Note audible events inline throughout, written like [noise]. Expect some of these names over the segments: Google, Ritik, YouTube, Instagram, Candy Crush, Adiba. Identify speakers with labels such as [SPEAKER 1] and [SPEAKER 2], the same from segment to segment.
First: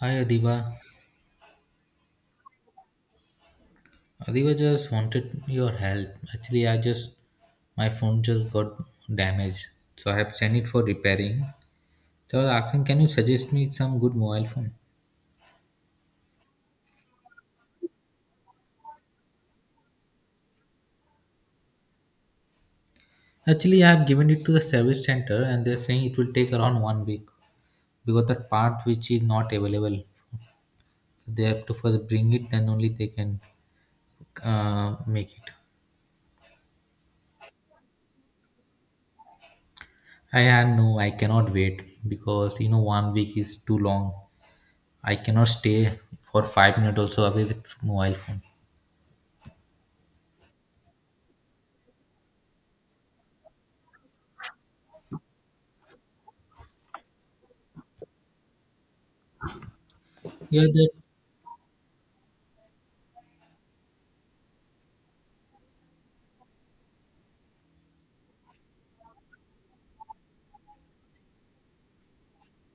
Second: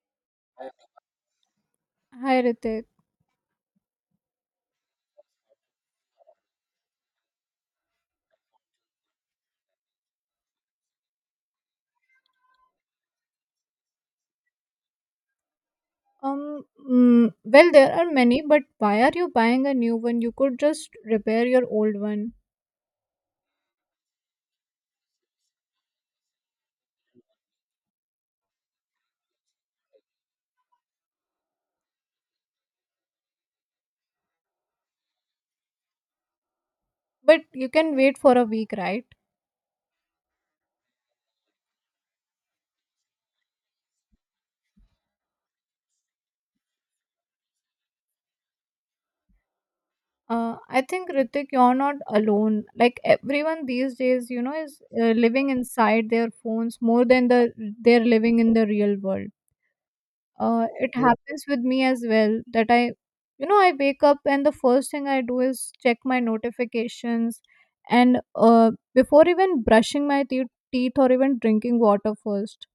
[SPEAKER 1] Hi Adiba.
[SPEAKER 2] Hi Ritik.
[SPEAKER 1] Adiba just wanted your help. Actually, I just my phone just got damaged, so I have sent it for repairing. So I was asking, can you suggest me some good mobile phone?
[SPEAKER 2] Well, there are many, but why are you buying a new one? You could just repair your old one.
[SPEAKER 1] Actually, I have given it to the service center, and they're saying it will take around 1 week because the part which is not available, they have to first bring it, then only they can make it.
[SPEAKER 2] But you can wait for a week, right?
[SPEAKER 1] I had no, I cannot wait because you know 1 week is too long. I cannot stay for 5 minutes also away with mobile phone.
[SPEAKER 2] I think, Ritik, you're not alone. Like everyone these days, is living inside their phones more than they're living in the real world.
[SPEAKER 1] Yeah, that
[SPEAKER 2] It, yeah, happens with me as well that I you know I wake up and the first thing I do is check my notifications. And before even brushing my teeth or even drinking water first.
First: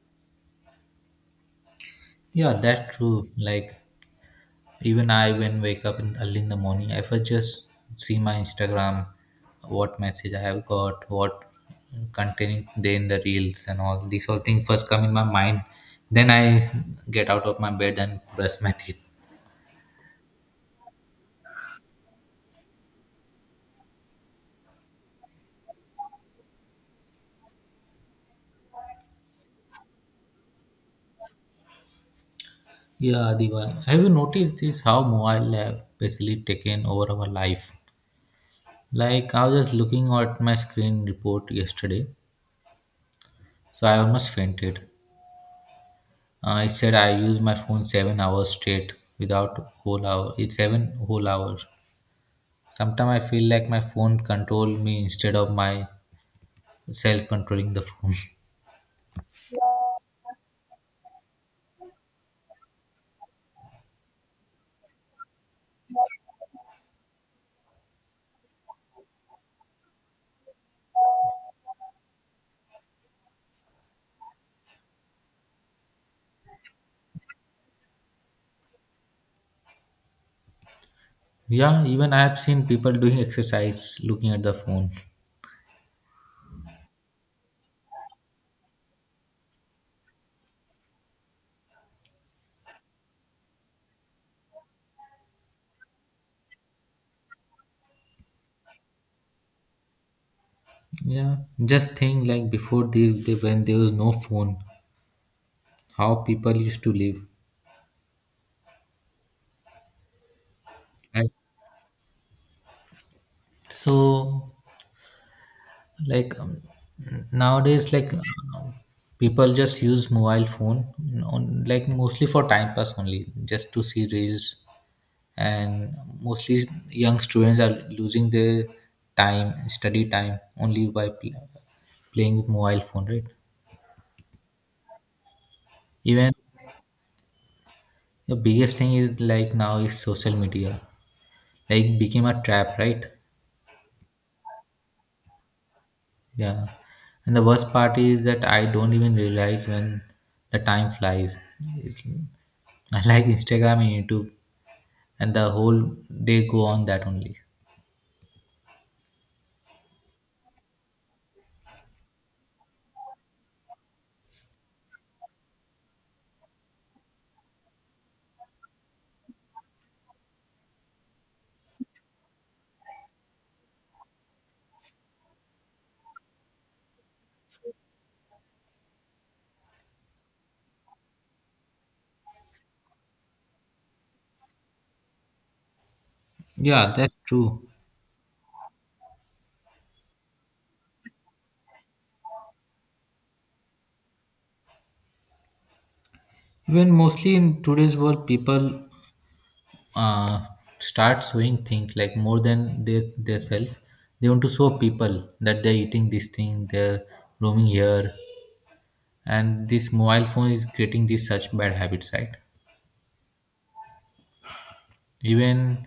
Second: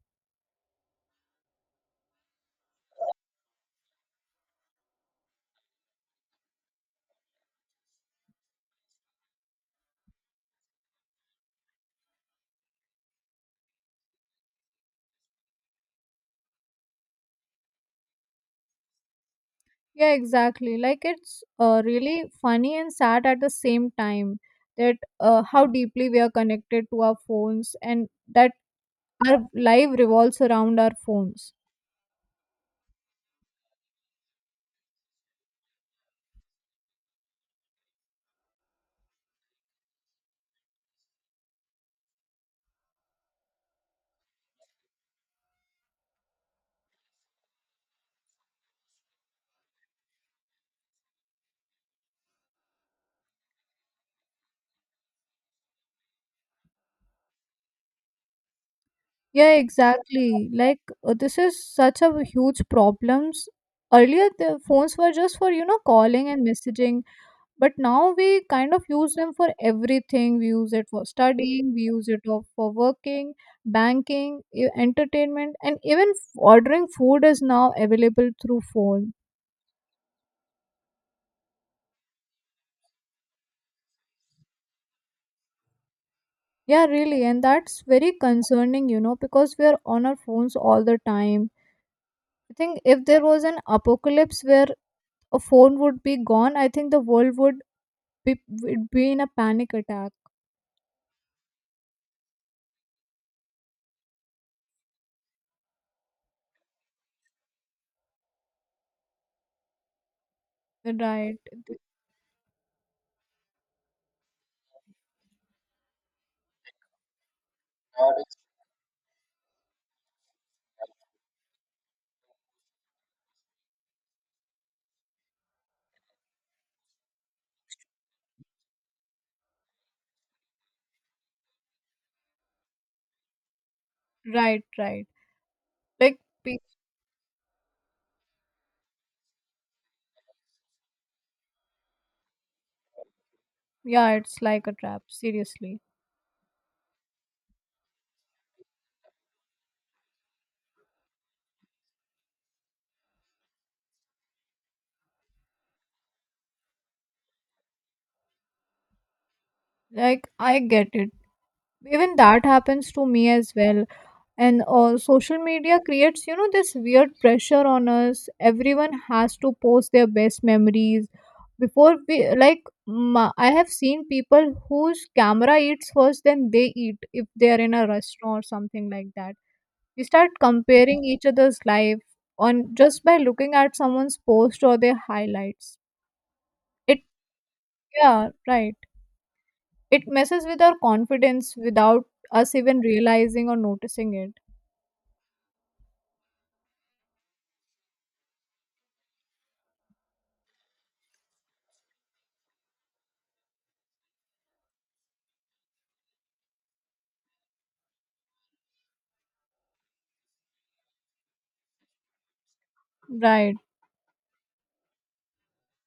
[SPEAKER 1] yeah, that's true. Like even I when wake up in early in the morning, I first just see my Instagram, what message I have got, what containing there in the reels and all these all things first come in my mind. Then I get out of my bed and brush my [laughs] teeth.
[SPEAKER 2] Yeah, exactly. Like, it's really funny and sad at the same time that, how deeply we are connected to our phones and that our life revolves around our phones.
[SPEAKER 1] Yeah, Adiba. Have you noticed this how mobile have basically taken over our life? Like I was just looking at my screen report yesterday, so I almost fainted. I said I use my phone 7 hours straight without whole hour. It's 7 whole hours. Sometimes I feel like my phone control me instead of my self controlling the phone.
[SPEAKER 2] Yeah, exactly. Like, this is such a huge problems. Earlier, the phones were just for calling and messaging, but now we kind of use them for everything. We use it for studying, we use it for working, banking, entertainment, and even ordering food is now available through phone.
[SPEAKER 1] [laughs] Yeah, even I have seen people doing exercise looking at the phone.
[SPEAKER 2] Yeah, really, and that's very concerning, because we are on our phones all the time. I think if there was an apocalypse where a phone would be gone, I think the world would be in a panic attack.
[SPEAKER 1] Yeah, just think like before this, they, when there was no phone, how people used to live. Right.
[SPEAKER 2] Right.
[SPEAKER 1] So like nowadays like people just use mobile phone on like mostly for time pass only just to see reels and mostly young students are losing their time study time only by playing with mobile phone, right?
[SPEAKER 2] Right, right. Like
[SPEAKER 1] Even
[SPEAKER 2] pe-
[SPEAKER 1] the biggest thing is like now is social media, like became a trap, right?
[SPEAKER 2] yeah, it's like a trap, seriously.
[SPEAKER 1] Yeah. And the worst part is that I don't even realize when the time flies. It's, [laughs] I like Instagram and YouTube, and the whole day go on that only.
[SPEAKER 2] Like, I get it. Even that happens to me as well. And social media creates this weird pressure on us. Everyone has to post their best memories, before we like ma- I have seen people whose camera eats first, then they eat if they are in a restaurant or something like that. We start comparing each other's life on, just by looking at someone's post or their highlights.
[SPEAKER 1] Yeah,
[SPEAKER 2] It
[SPEAKER 1] that's true.
[SPEAKER 2] Yeah, right. It messes with our confidence without us even realizing or noticing it,
[SPEAKER 1] Even mostly in today's world, people uh, start showing things like more than their self. They want to show people that they're eating this thing, they're roaming here, and this mobile phone is creating these such bad habits, right?
[SPEAKER 2] right?
[SPEAKER 1] Even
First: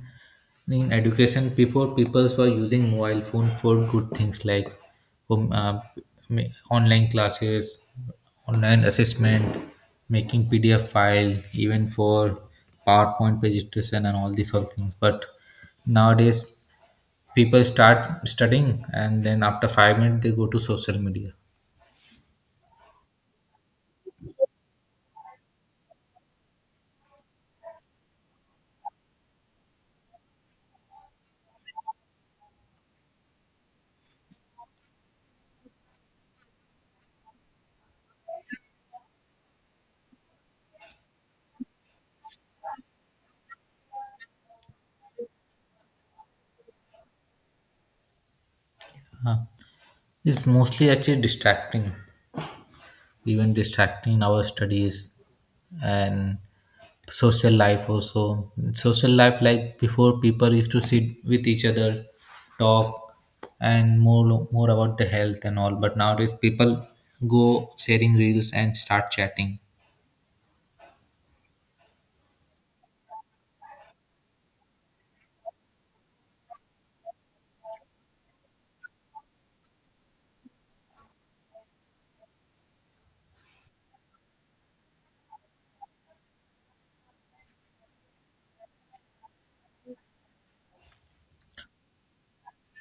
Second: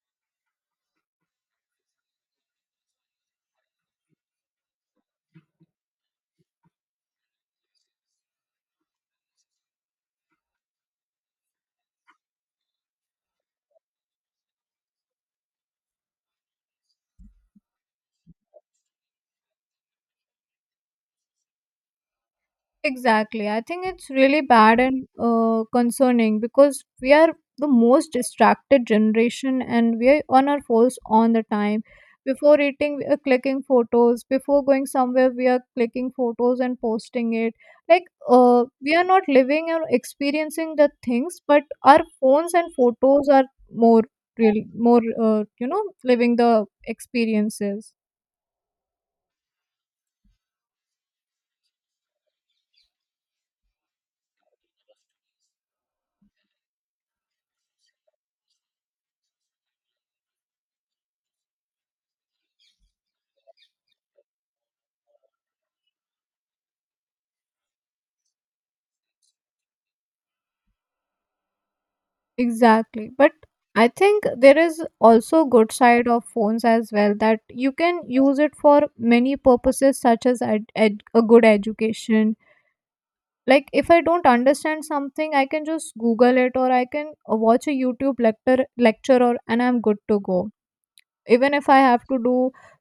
[SPEAKER 1] in education, before people were using mobile phone for good things like um, uh, ma- online classes, online assessment, making PDF file, even for PowerPoint presentation and all these all things. But nowadays, people start studying and then after 5 minutes they go to social media.
[SPEAKER 2] Exactly. I think it's really bad and concerning because we are the most distracted generation and we are on our phones all the time. Before eating, we are clicking photos. Before going somewhere, we are clicking photos and posting it. Like, we are not living or experiencing the things, but our phones and photos are more really more, living the experiences.
[SPEAKER 1] Uh, it's mostly actually distracting, even distracting our studies and social life also. Social life like before, people used to sit with each other, talk and more about the health and all, but nowadays people go sharing reels and start chatting.
[SPEAKER 2] Exactly. But I think there is also good side of phones as well that you can use it for many purposes such as a good education. Like, if I don't understand something, I can just Google it or I can watch a YouTube lecture or and I'm good to go. Even if I have to do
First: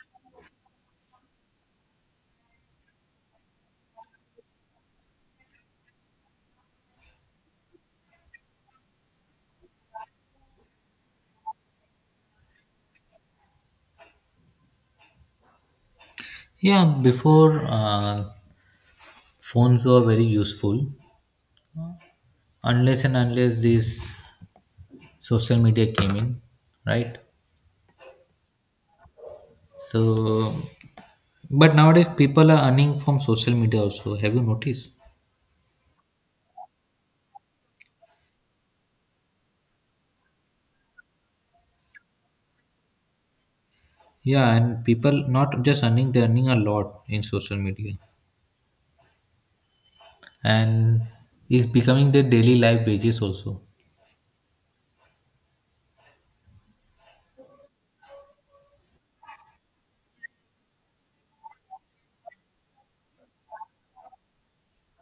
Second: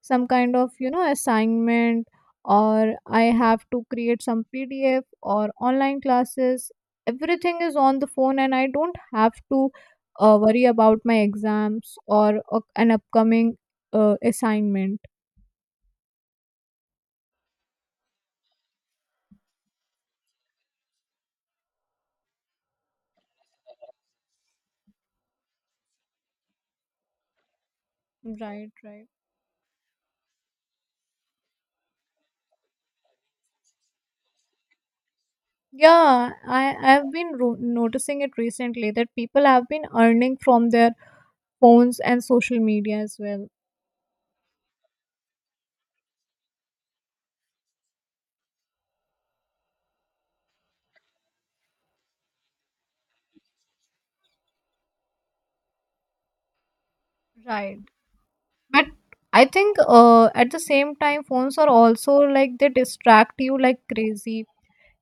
[SPEAKER 2] some kind of assignment, or I have to create some PDF or online classes. Everything is on the phone and I don't have to worry about my exams or an upcoming assignment.
[SPEAKER 1] Yeah, before phones were very useful unless and unless these social media came in, right?
[SPEAKER 2] Right, right.
[SPEAKER 1] So but nowadays people are earning from social media also, have you noticed?
[SPEAKER 2] Yeah, I've been noticing it recently that people have been earning from their phones and social media as well.
[SPEAKER 1] Yeah, and people not just earning, they're earning a lot in social media. And it's becoming their daily life wages also.
[SPEAKER 2] Right. But I think at the same time, phones are also like they distract you like crazy.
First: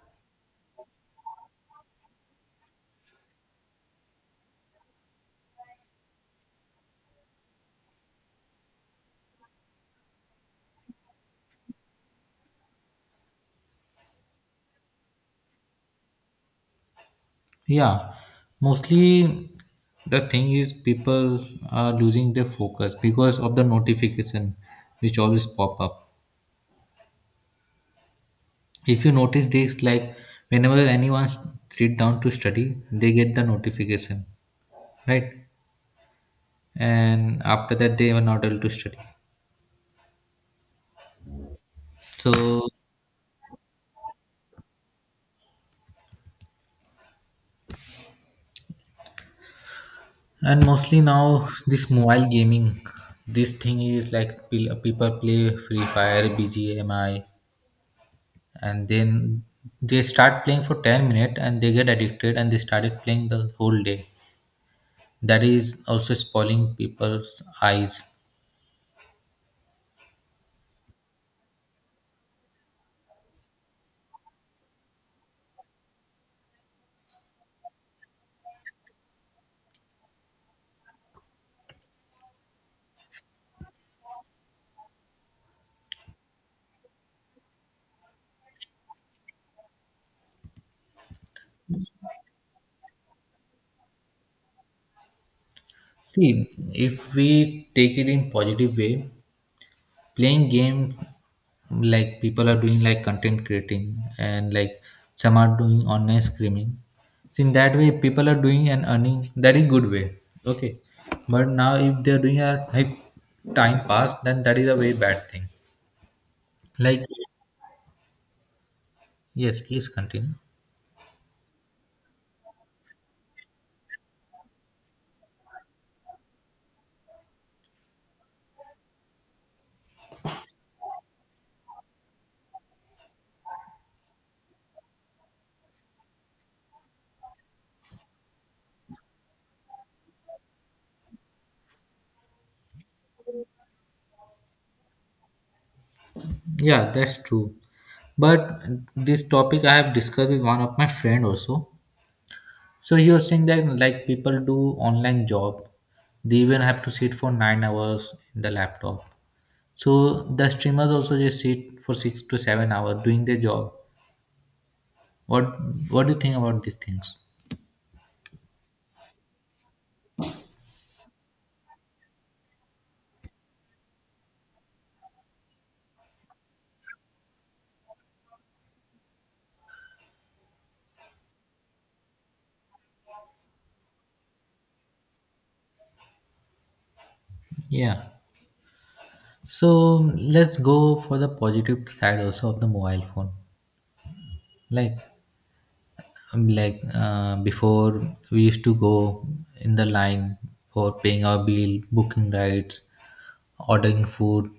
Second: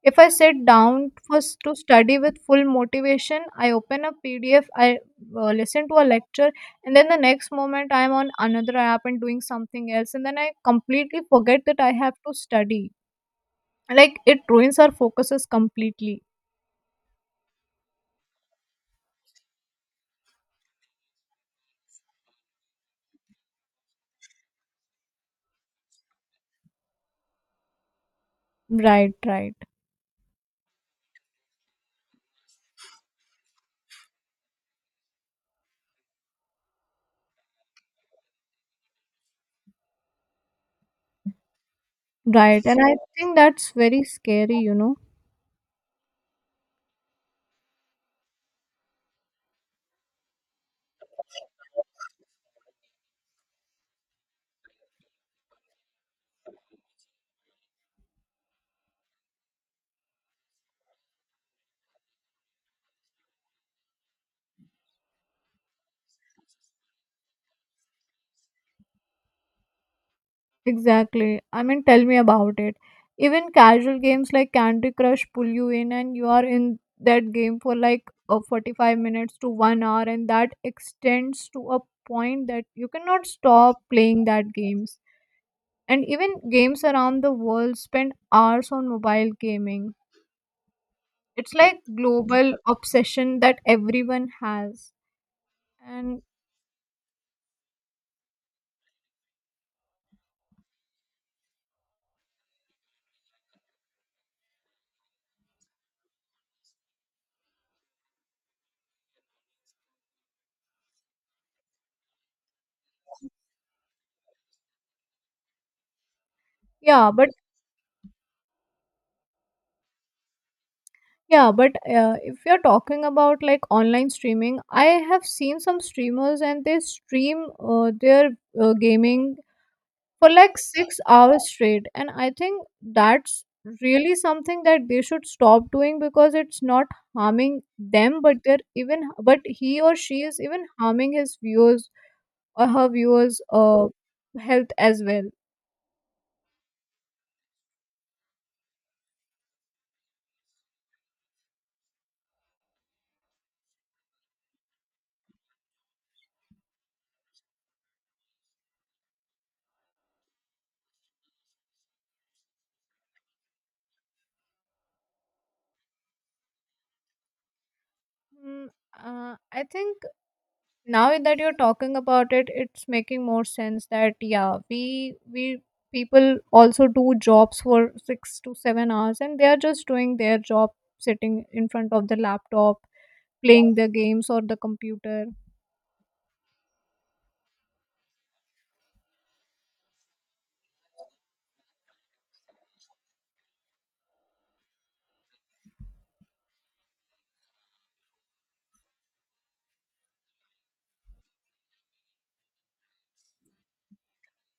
[SPEAKER 2] If I sit down first to study with full motivation, I open a PDF, I listen to a lecture, and then the next moment I'm on another app and doing something else, and then I completely forget that I have to study. Like, it ruins our focuses completely.
[SPEAKER 1] Yeah. Mostly the thing is people are losing their focus because of the notification which always pop up. If you
[SPEAKER 2] Right,
[SPEAKER 1] notice
[SPEAKER 2] right,
[SPEAKER 1] this like whenever sit down to study, they get the notification. Right? And after that they were not able to study. So
[SPEAKER 2] right. And I think that's very scary.
[SPEAKER 1] and mostly now this mobile gaming, this thing is like people play free fire bgmi and then they start playing for 10 minutes and they get addicted and they started playing the whole day. That is also spoiling people's eyes.
[SPEAKER 2] Exactly. I mean, tell me about it. Even casual games like Candy Crush pull you in, and you are in that game for like 45 minutes to 1 hour, and that extends to a point that you cannot stop playing that games. And even games around the world spend hours on mobile gaming. It's like global obsession that everyone has. And
[SPEAKER 1] See, if we take it in positive way, playing game like people are doing like content creating and like some are doing online streaming, so in that way people are doing and earning, that is good way. Okay, but now if they're doing a like time pass, then that is a very bad thing. Like,
[SPEAKER 2] yeah, but
[SPEAKER 1] yes please continue.
[SPEAKER 2] Yeah, but if you're talking about like online streaming, I have seen some streamers and they stream their gaming for like 6 hours straight. And I think that's really something that they should stop doing because it's not harming them, but he or she is even harming his viewers or her viewers' health as well.
[SPEAKER 1] Yeah, that's true, but this topic I have discussed with one of my friend also, so he was saying that like people do online job, they even have to sit for 9 hours in the laptop. So the streamers also just sit for 6 to 7 hours doing their job. What what do you think about these things?
[SPEAKER 2] Mm, I think now that you're talking about it, it's making more sense that yeah, we people also do jobs for 6 to 7 hours and they are just doing their job sitting in front of the laptop playing their games or the computer.
[SPEAKER 1] Yeah. So let's go for the positive side also of the mobile phone. Like like before we used to go in the line for paying our bill, booking rides, ordering food,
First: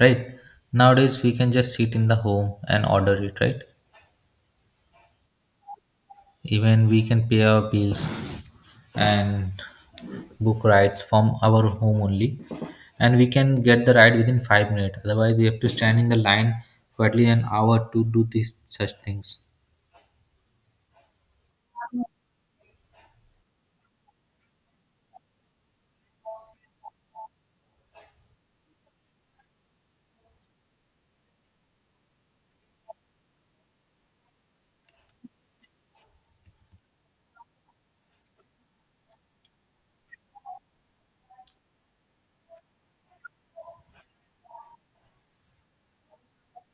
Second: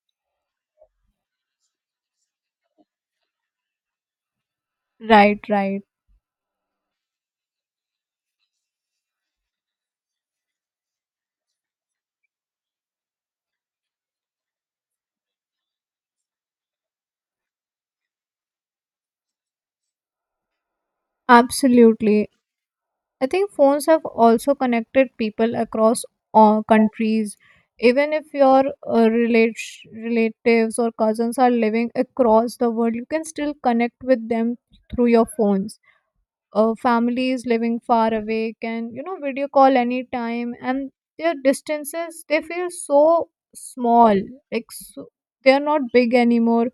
[SPEAKER 1] right? Nowadays we can just sit in the home and order it, right?
[SPEAKER 2] Right, right.
[SPEAKER 1] Even we can pay our bills and book rides from our home only, and we can get the ride within 5 minutes. Otherwise, we have to stand in the line for at least an hour to do these such things.
[SPEAKER 2] Absolutely. I think phones have also connected people across all countries. Even if your relatives or cousins are living across the world, you can still connect with them through your phones. Families living far away can, video call anytime, and their distances they feel so small. Like, so they are not big anymore.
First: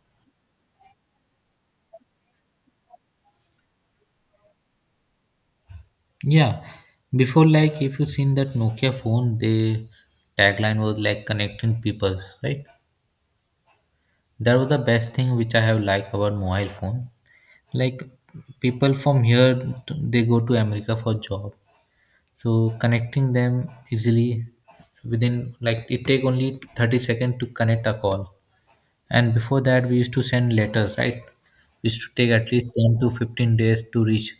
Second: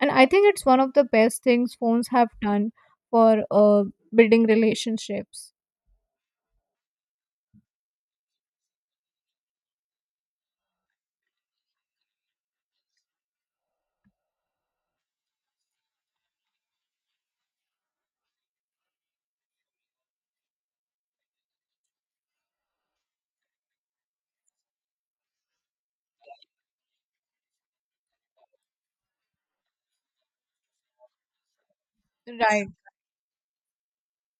[SPEAKER 2] And I think it's one of the best things phones have done for building relationships.
[SPEAKER 1] Yeah, before like if you've seen that Nokia phone, the tagline was like connecting peoples, right? That was the best thing which I have liked about mobile phone. Like people from here, they go to America for job, so connecting them easily within like it take only 30 seconds to connect a call. And before that we used to send letters, right? We used to take at least
[SPEAKER 2] Right,
[SPEAKER 1] 10 to 15 days to reach.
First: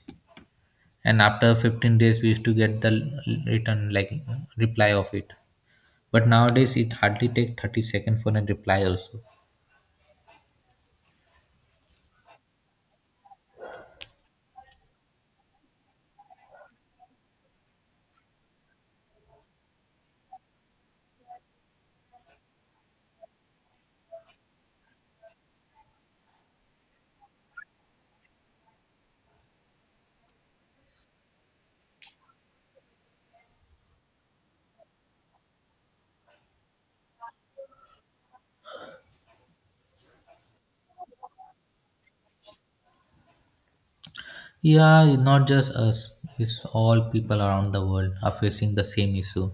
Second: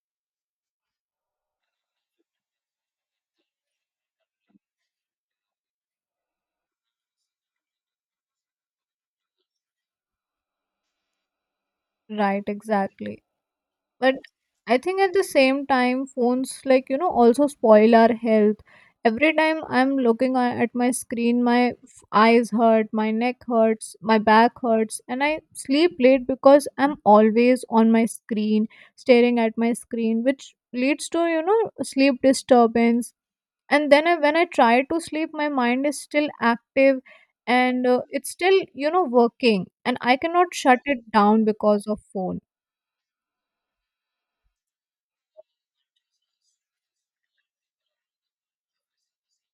[SPEAKER 1] And after 15 days we used to get the return like reply of it. But nowadays it hardly take 30 seconds for a reply also.
[SPEAKER 2] right, exactly. But I think at the same time, phones, like, also spoil our health. Every time I'm looking at my screen, my eyes hurt, my neck hurts, my back hurts, and I sleep late because I'm always on my screen staring at my screen, which leads to, sleep disturbance. And then, when I try to sleep, my mind is still active, and it's still working and I cannot shut it down because of phone.
[SPEAKER 1] Yeah, not just us. It's all people around the world are facing the same issue.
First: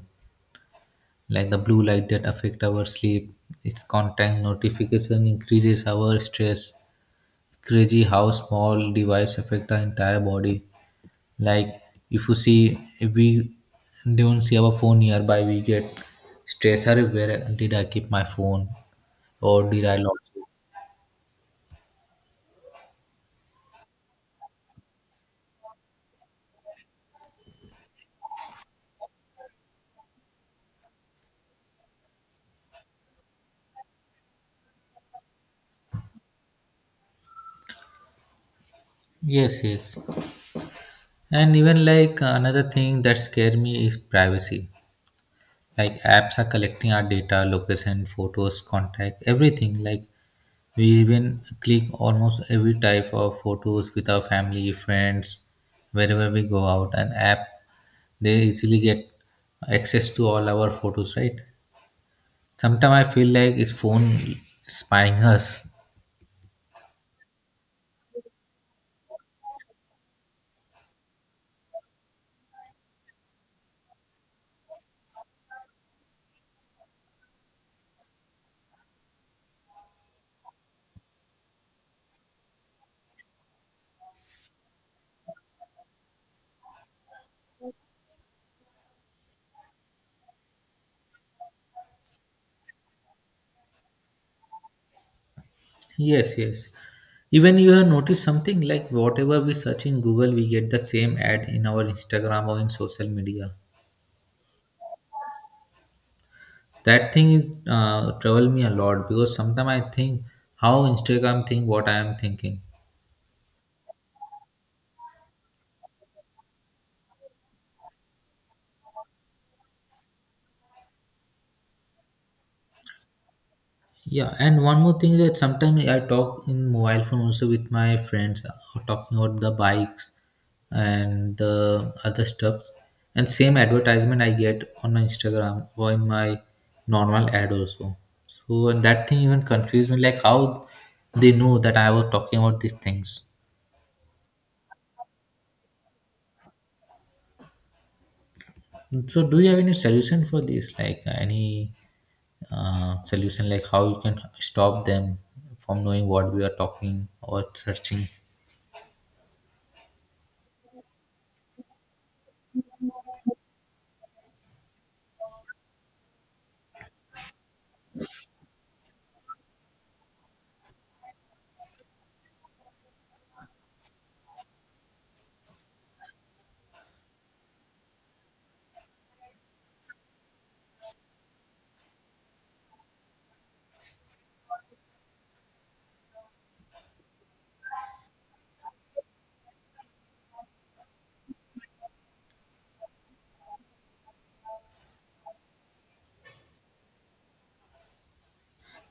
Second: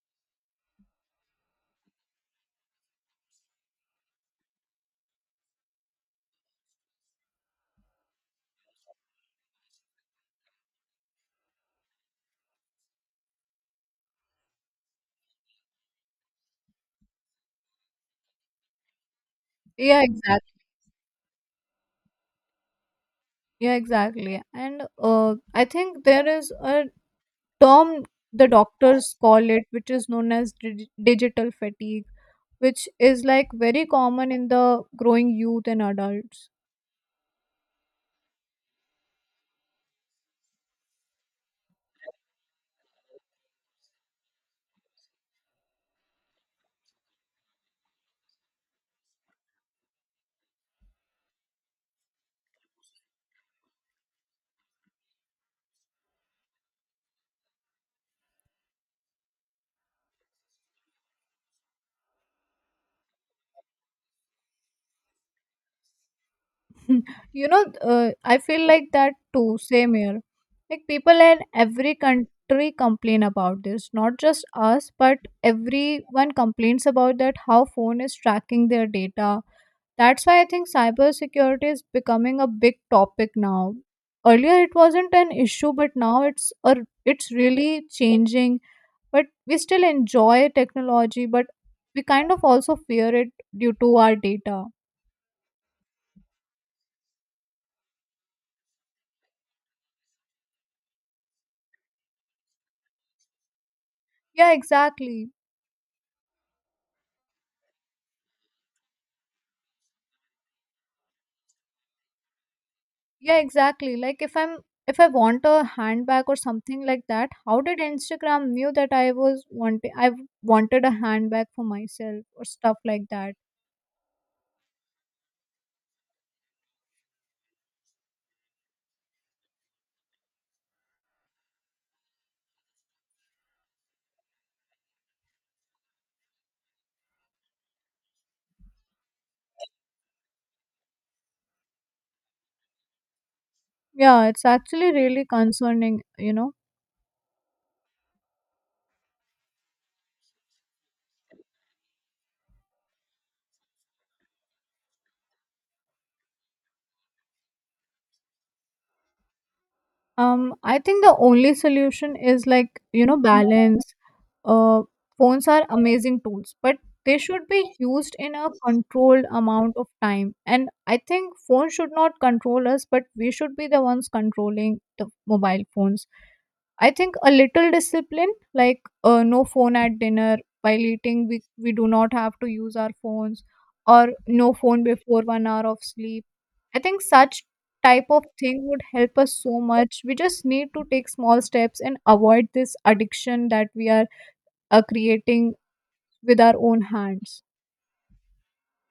[SPEAKER 1] Like the blue light that affect our sleep, its contact notification increases our stress. Crazy how small device affect our entire body. Like if you see, if we don't see our phone nearby, we get stress. Are, where did I keep my phone, or did I
[SPEAKER 2] Yeah,
[SPEAKER 1] lost it?
[SPEAKER 2] exactly. Yeah, exactly. And I think there is a term the doctors call it, which is known as digital fatigue, which is like very common in the growing youth and adults.
[SPEAKER 1] Yes, yes. And even like another thing that scare me is privacy. Like apps are collecting our data, location, photos, contact, everything. Like we even click almost every type of photos with our family, friends, wherever we go out. And app, they easily get access to all our photos, right? Sometimes I feel like it's phone spying [laughs] us.
[SPEAKER 2] [laughs] I feel like that too, same here. Like, people in every country complain about this, not just us, but everyone complains about that how phone is tracking their data. That's why I think cybersecurity is becoming a big topic now. Earlier it wasn't an issue, but now, it's really changing. But we still enjoy technology, but we kind of also fear it due to our data.
[SPEAKER 1] Yes, yes. Even you have noticed something like whatever we search in Google, we get the same ad in our Instagram or in social media.
[SPEAKER 2] Yeah, exactly.
[SPEAKER 1] That thing is trouble me a lot because sometimes I think how Instagram think what I am thinking.
[SPEAKER 2] Yeah, exactly. Like, if I want a handbag or something like that, how did Instagram knew that I was wanting I wanted a handbag for myself or stuff like that?
[SPEAKER 1] Yeah, and one more thing is that sometimes I talk in mobile phone also with my friends talking about the bikes and the other stuff. And same advertisement I get on my Instagram or in my normal ad also. So and that thing even confused me like how they know that I was talking about these things.
[SPEAKER 2] Yeah, it's actually really concerning.
[SPEAKER 1] So do you have any solution for this? Like any solution like how you can stop them from knowing what we are talking or searching?
[SPEAKER 2] I think the only solution is like, balance. Uh, Phones are amazing tools, but they should be used in a controlled amount of time. And I think phones should not control us, but we should be the ones controlling the mobile phones. I think a little discipline, like no phone at dinner while eating, we do not have to use our phones, or no phone before 1 hour of sleep. I think such type of thing would help us so much. We just need to take small steps and avoid this addiction that we are creating with our own hands.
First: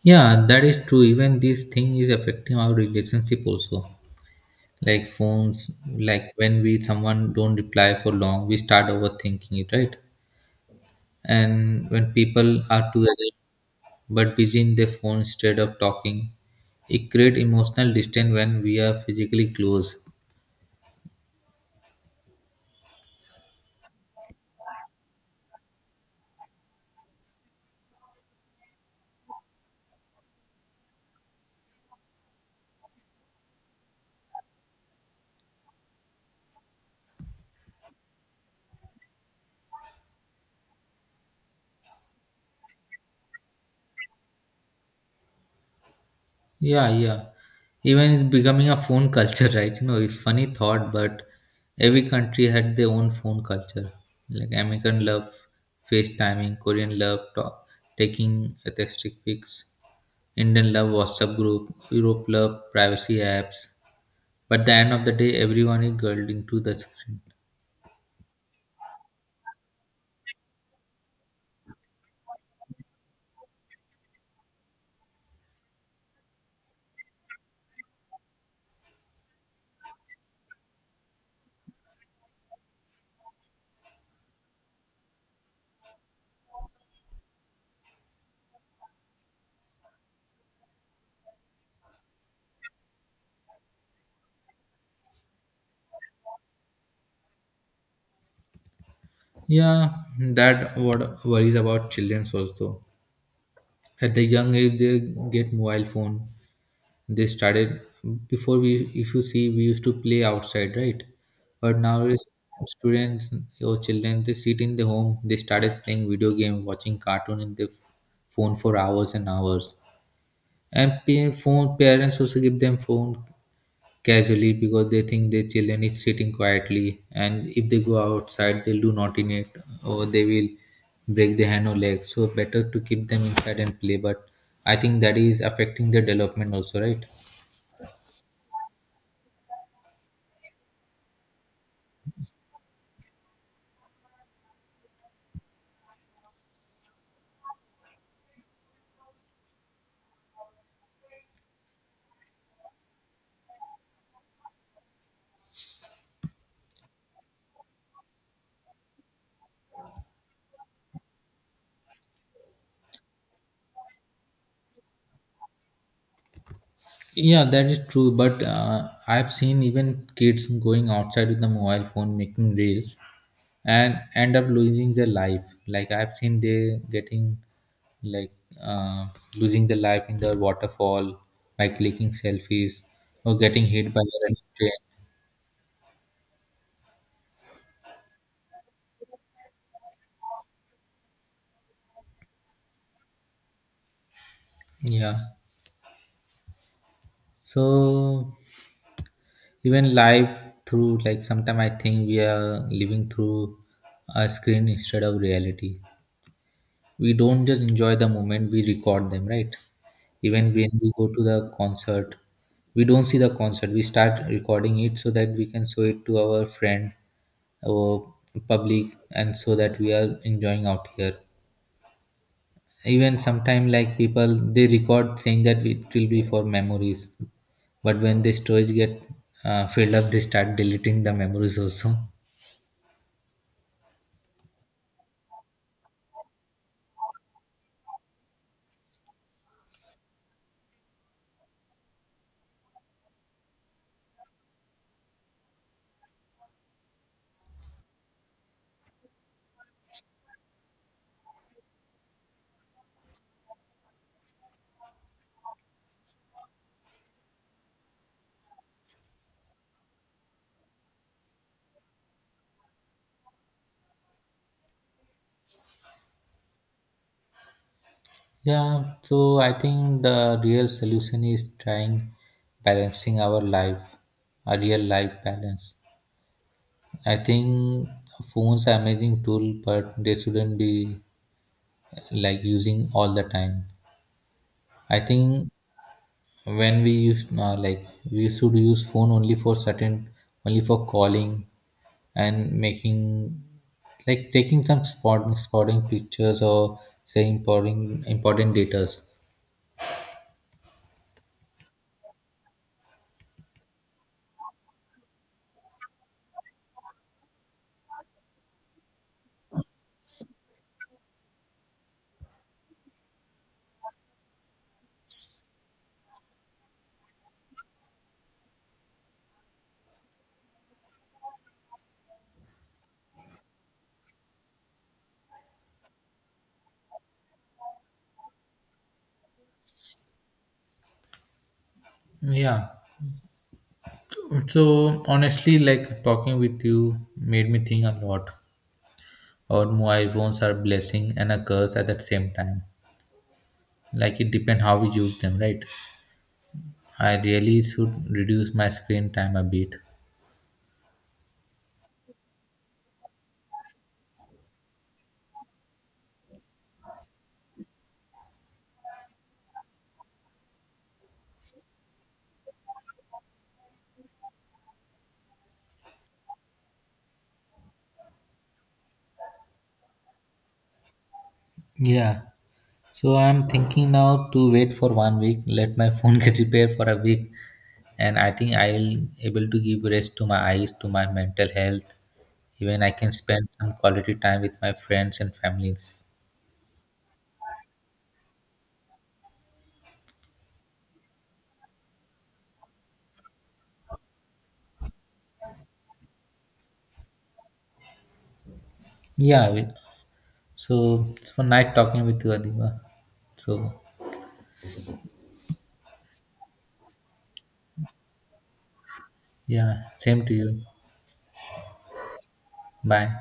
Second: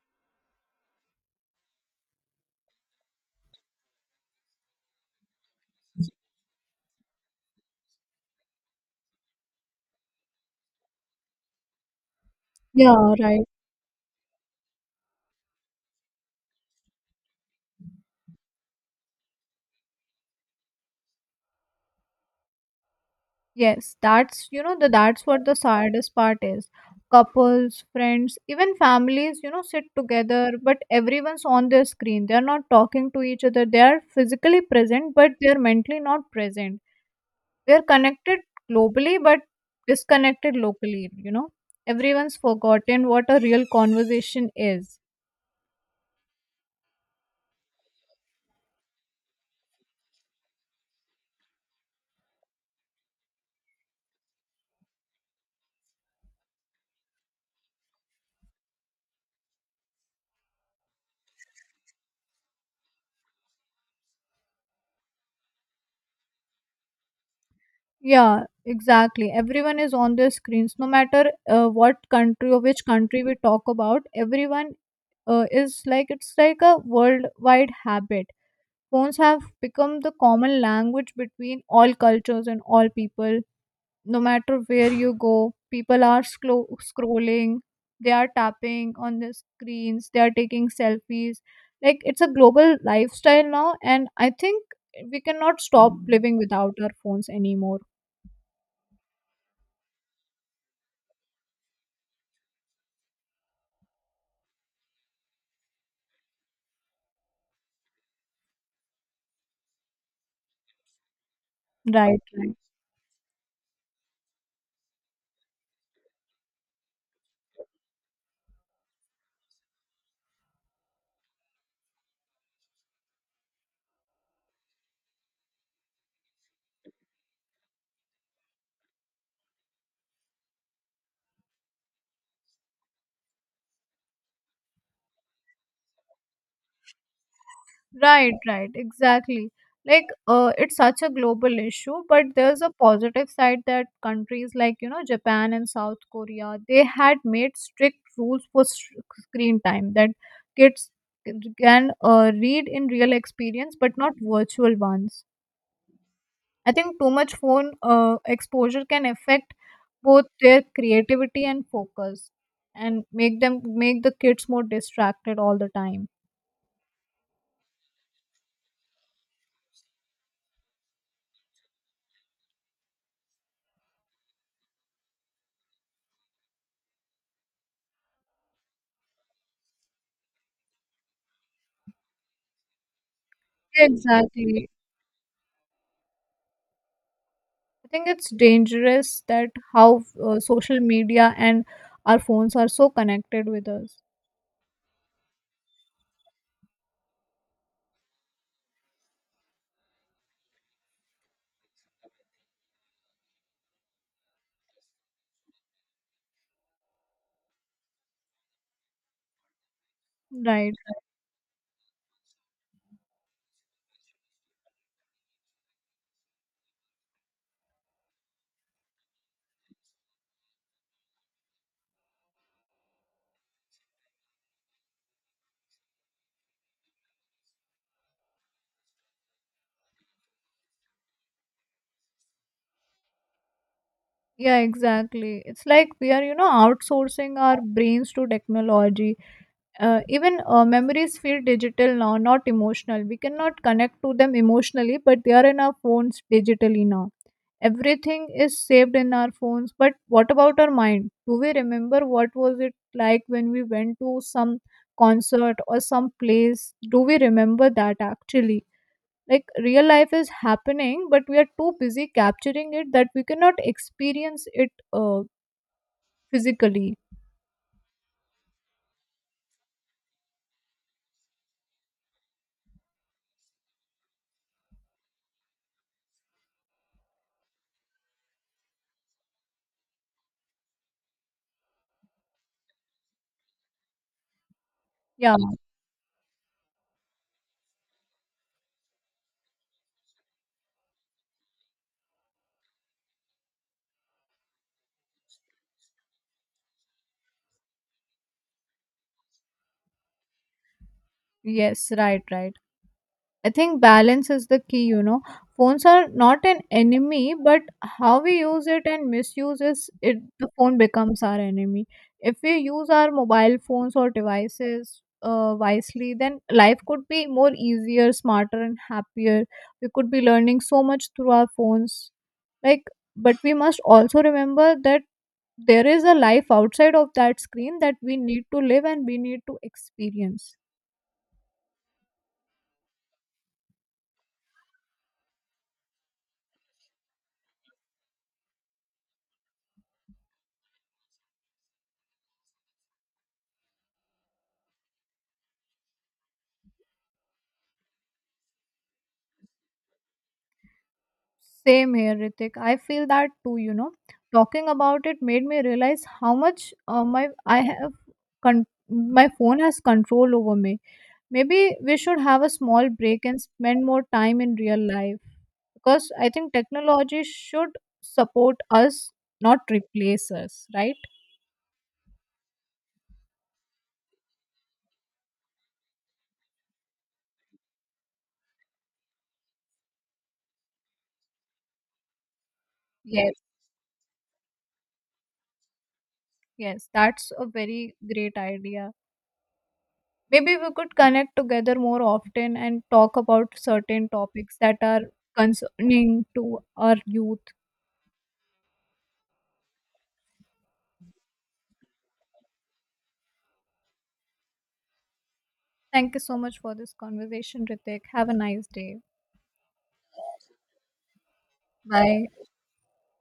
[SPEAKER 1] Yeah, that is true. Even this thing is affecting our relationship also. Like phones, like when we someone don't reply for long, we start overthinking it, right? And when people are
[SPEAKER 2] Yeah,
[SPEAKER 1] together
[SPEAKER 2] right.
[SPEAKER 1] but busy in their phone instead of talking, it create emotional distance when we are physically close.
[SPEAKER 2] Yes, that's what the saddest part is. Couples, friends, even families, sit together, but everyone's on their screen. They're not talking to each other. They are physically present, but they're mentally not present. They're connected globally, but disconnected locally. Everyone's forgotten what a real conversation is.
[SPEAKER 1] Yeah, yeah. Even it's becoming a phone culture, [laughs] right? You know, it's funny thought, but every country had their own phone culture. Like American love FaceTiming, Korean love talk, taking texting pics, Indian love WhatsApp group, Europe love privacy apps. But the end of the day, everyone is girled into the screen.
[SPEAKER 2] Yeah, exactly. Everyone is on their screens, no matter what country or which country we talk about. Everyone, is like it's like a worldwide habit. Phones have become the common language between all cultures and all people. No matter where you go, people are scrolling, they are tapping on the screens, they are taking selfies. Like, it's a global lifestyle now, and I think we cannot stop living without our phones anymore.
[SPEAKER 1] Yeah, that what worries about children also. At the young age, they get mobile phone, they started before. We if you see we used to play outside, right? But
[SPEAKER 2] Right.
[SPEAKER 1] nowadays students or children, they sit in the home, they started playing video game, watching cartoon in the phone for hours and hours. And phone, parents also give them phone casually because they think their children is sitting quietly and if they go outside they'll do naughtiness or they will break their hand or leg, so better to keep them inside and play, but I think that is affecting their development also, right?
[SPEAKER 2] Right, right, exactly. Like, it's such a global issue, but there's a positive side that countries like, Japan and South Korea, they had made strict rules for screen time that kids can read in real experience, but not virtual ones. I think too much phone exposure can affect both their creativity and focus and make the kids more distracted all the time.
[SPEAKER 1] Yeah, that is true. But I've seen even kids going outside with the mobile phone making reels and end up losing their life. Like I've seen they getting like uh, losing their life in the waterfall by clicking selfies or getting hit by the running
[SPEAKER 2] Exactly.
[SPEAKER 1] train.
[SPEAKER 2] I think it's dangerous that how social media and our phones are so connected with us.
[SPEAKER 1] Yeah. So even life through like sometime I think we are living through a screen instead of reality. We don't just enjoy the moment, we record them, right? Even when
[SPEAKER 2] Right.
[SPEAKER 1] we go to the concert, we don't see the concert, we start recording it so that we can show it to our friend, our public, and so that we are enjoying out here. Even sometimes, like people, they record saying that it will be for memories, but when the storage get filled up, they start deleting the memories also.
[SPEAKER 2] Yeah, exactly. It's like we are outsourcing our brains to technology. Even memories feel digital now, not emotional. We cannot connect to them emotionally, but they are in our phones digitally now. Everything is saved in our phones, but what about our mind? Do we remember what was it like when we went to some concert or some place? Do we remember that actually? Like, real life is happening but we are too busy capturing it that we cannot experience it physically.
[SPEAKER 1] Yeah, so I think the real solution is trying balancing our life, a real life balance. I think phones are amazing tool, but they shouldn't be like using all the time. I
[SPEAKER 2] Yeah.
[SPEAKER 1] think when we use like we should use phone only for certain, only for calling and making like taking some spotting pictures or say important data.
[SPEAKER 2] Yes, right, right. I think balance is the key. Phones are not an enemy, but how we use it and misuse is it, the phone becomes our enemy. If we use our mobile phones or devices, wisely, then life could be more easier, smarter, and happier. We could be learning so much through our phones. Like, but we must also remember that there is a life outside of that screen that we need to live and we need to experience.
[SPEAKER 1] Yeah, so honestly, like talking with you made me think a lot. Our mobile phones are blessing and a curse at the same time. Like it depends how we use them, right? I really should reduce my screen time a bit.
[SPEAKER 2] Same here, Ritik. I feel that too. Talking about it made me realize how much my phone has control over me. Maybe we should have a small break and spend more time in real life because I think technology should support us, not replace us, right?
[SPEAKER 1] Yeah. So I'm thinking now to wait for 1 week, let my phone [laughs] get repaired for a week, and I think I'll able to give rest to my eyes, to my mental health. Even I can
[SPEAKER 2] Yes,
[SPEAKER 1] spend some quality time with my friends and families.
[SPEAKER 2] yes, that's a very great idea. Maybe we could connect together more often and talk about certain topics that are concerning to our youth.
[SPEAKER 1] Yeah, we- So it's one night talking with you, Adiba. So
[SPEAKER 2] Thank you so much for this conversation, Ritik. Have a nice day.
[SPEAKER 1] yeah, same to you.
[SPEAKER 2] Bye.
[SPEAKER 1] Bye.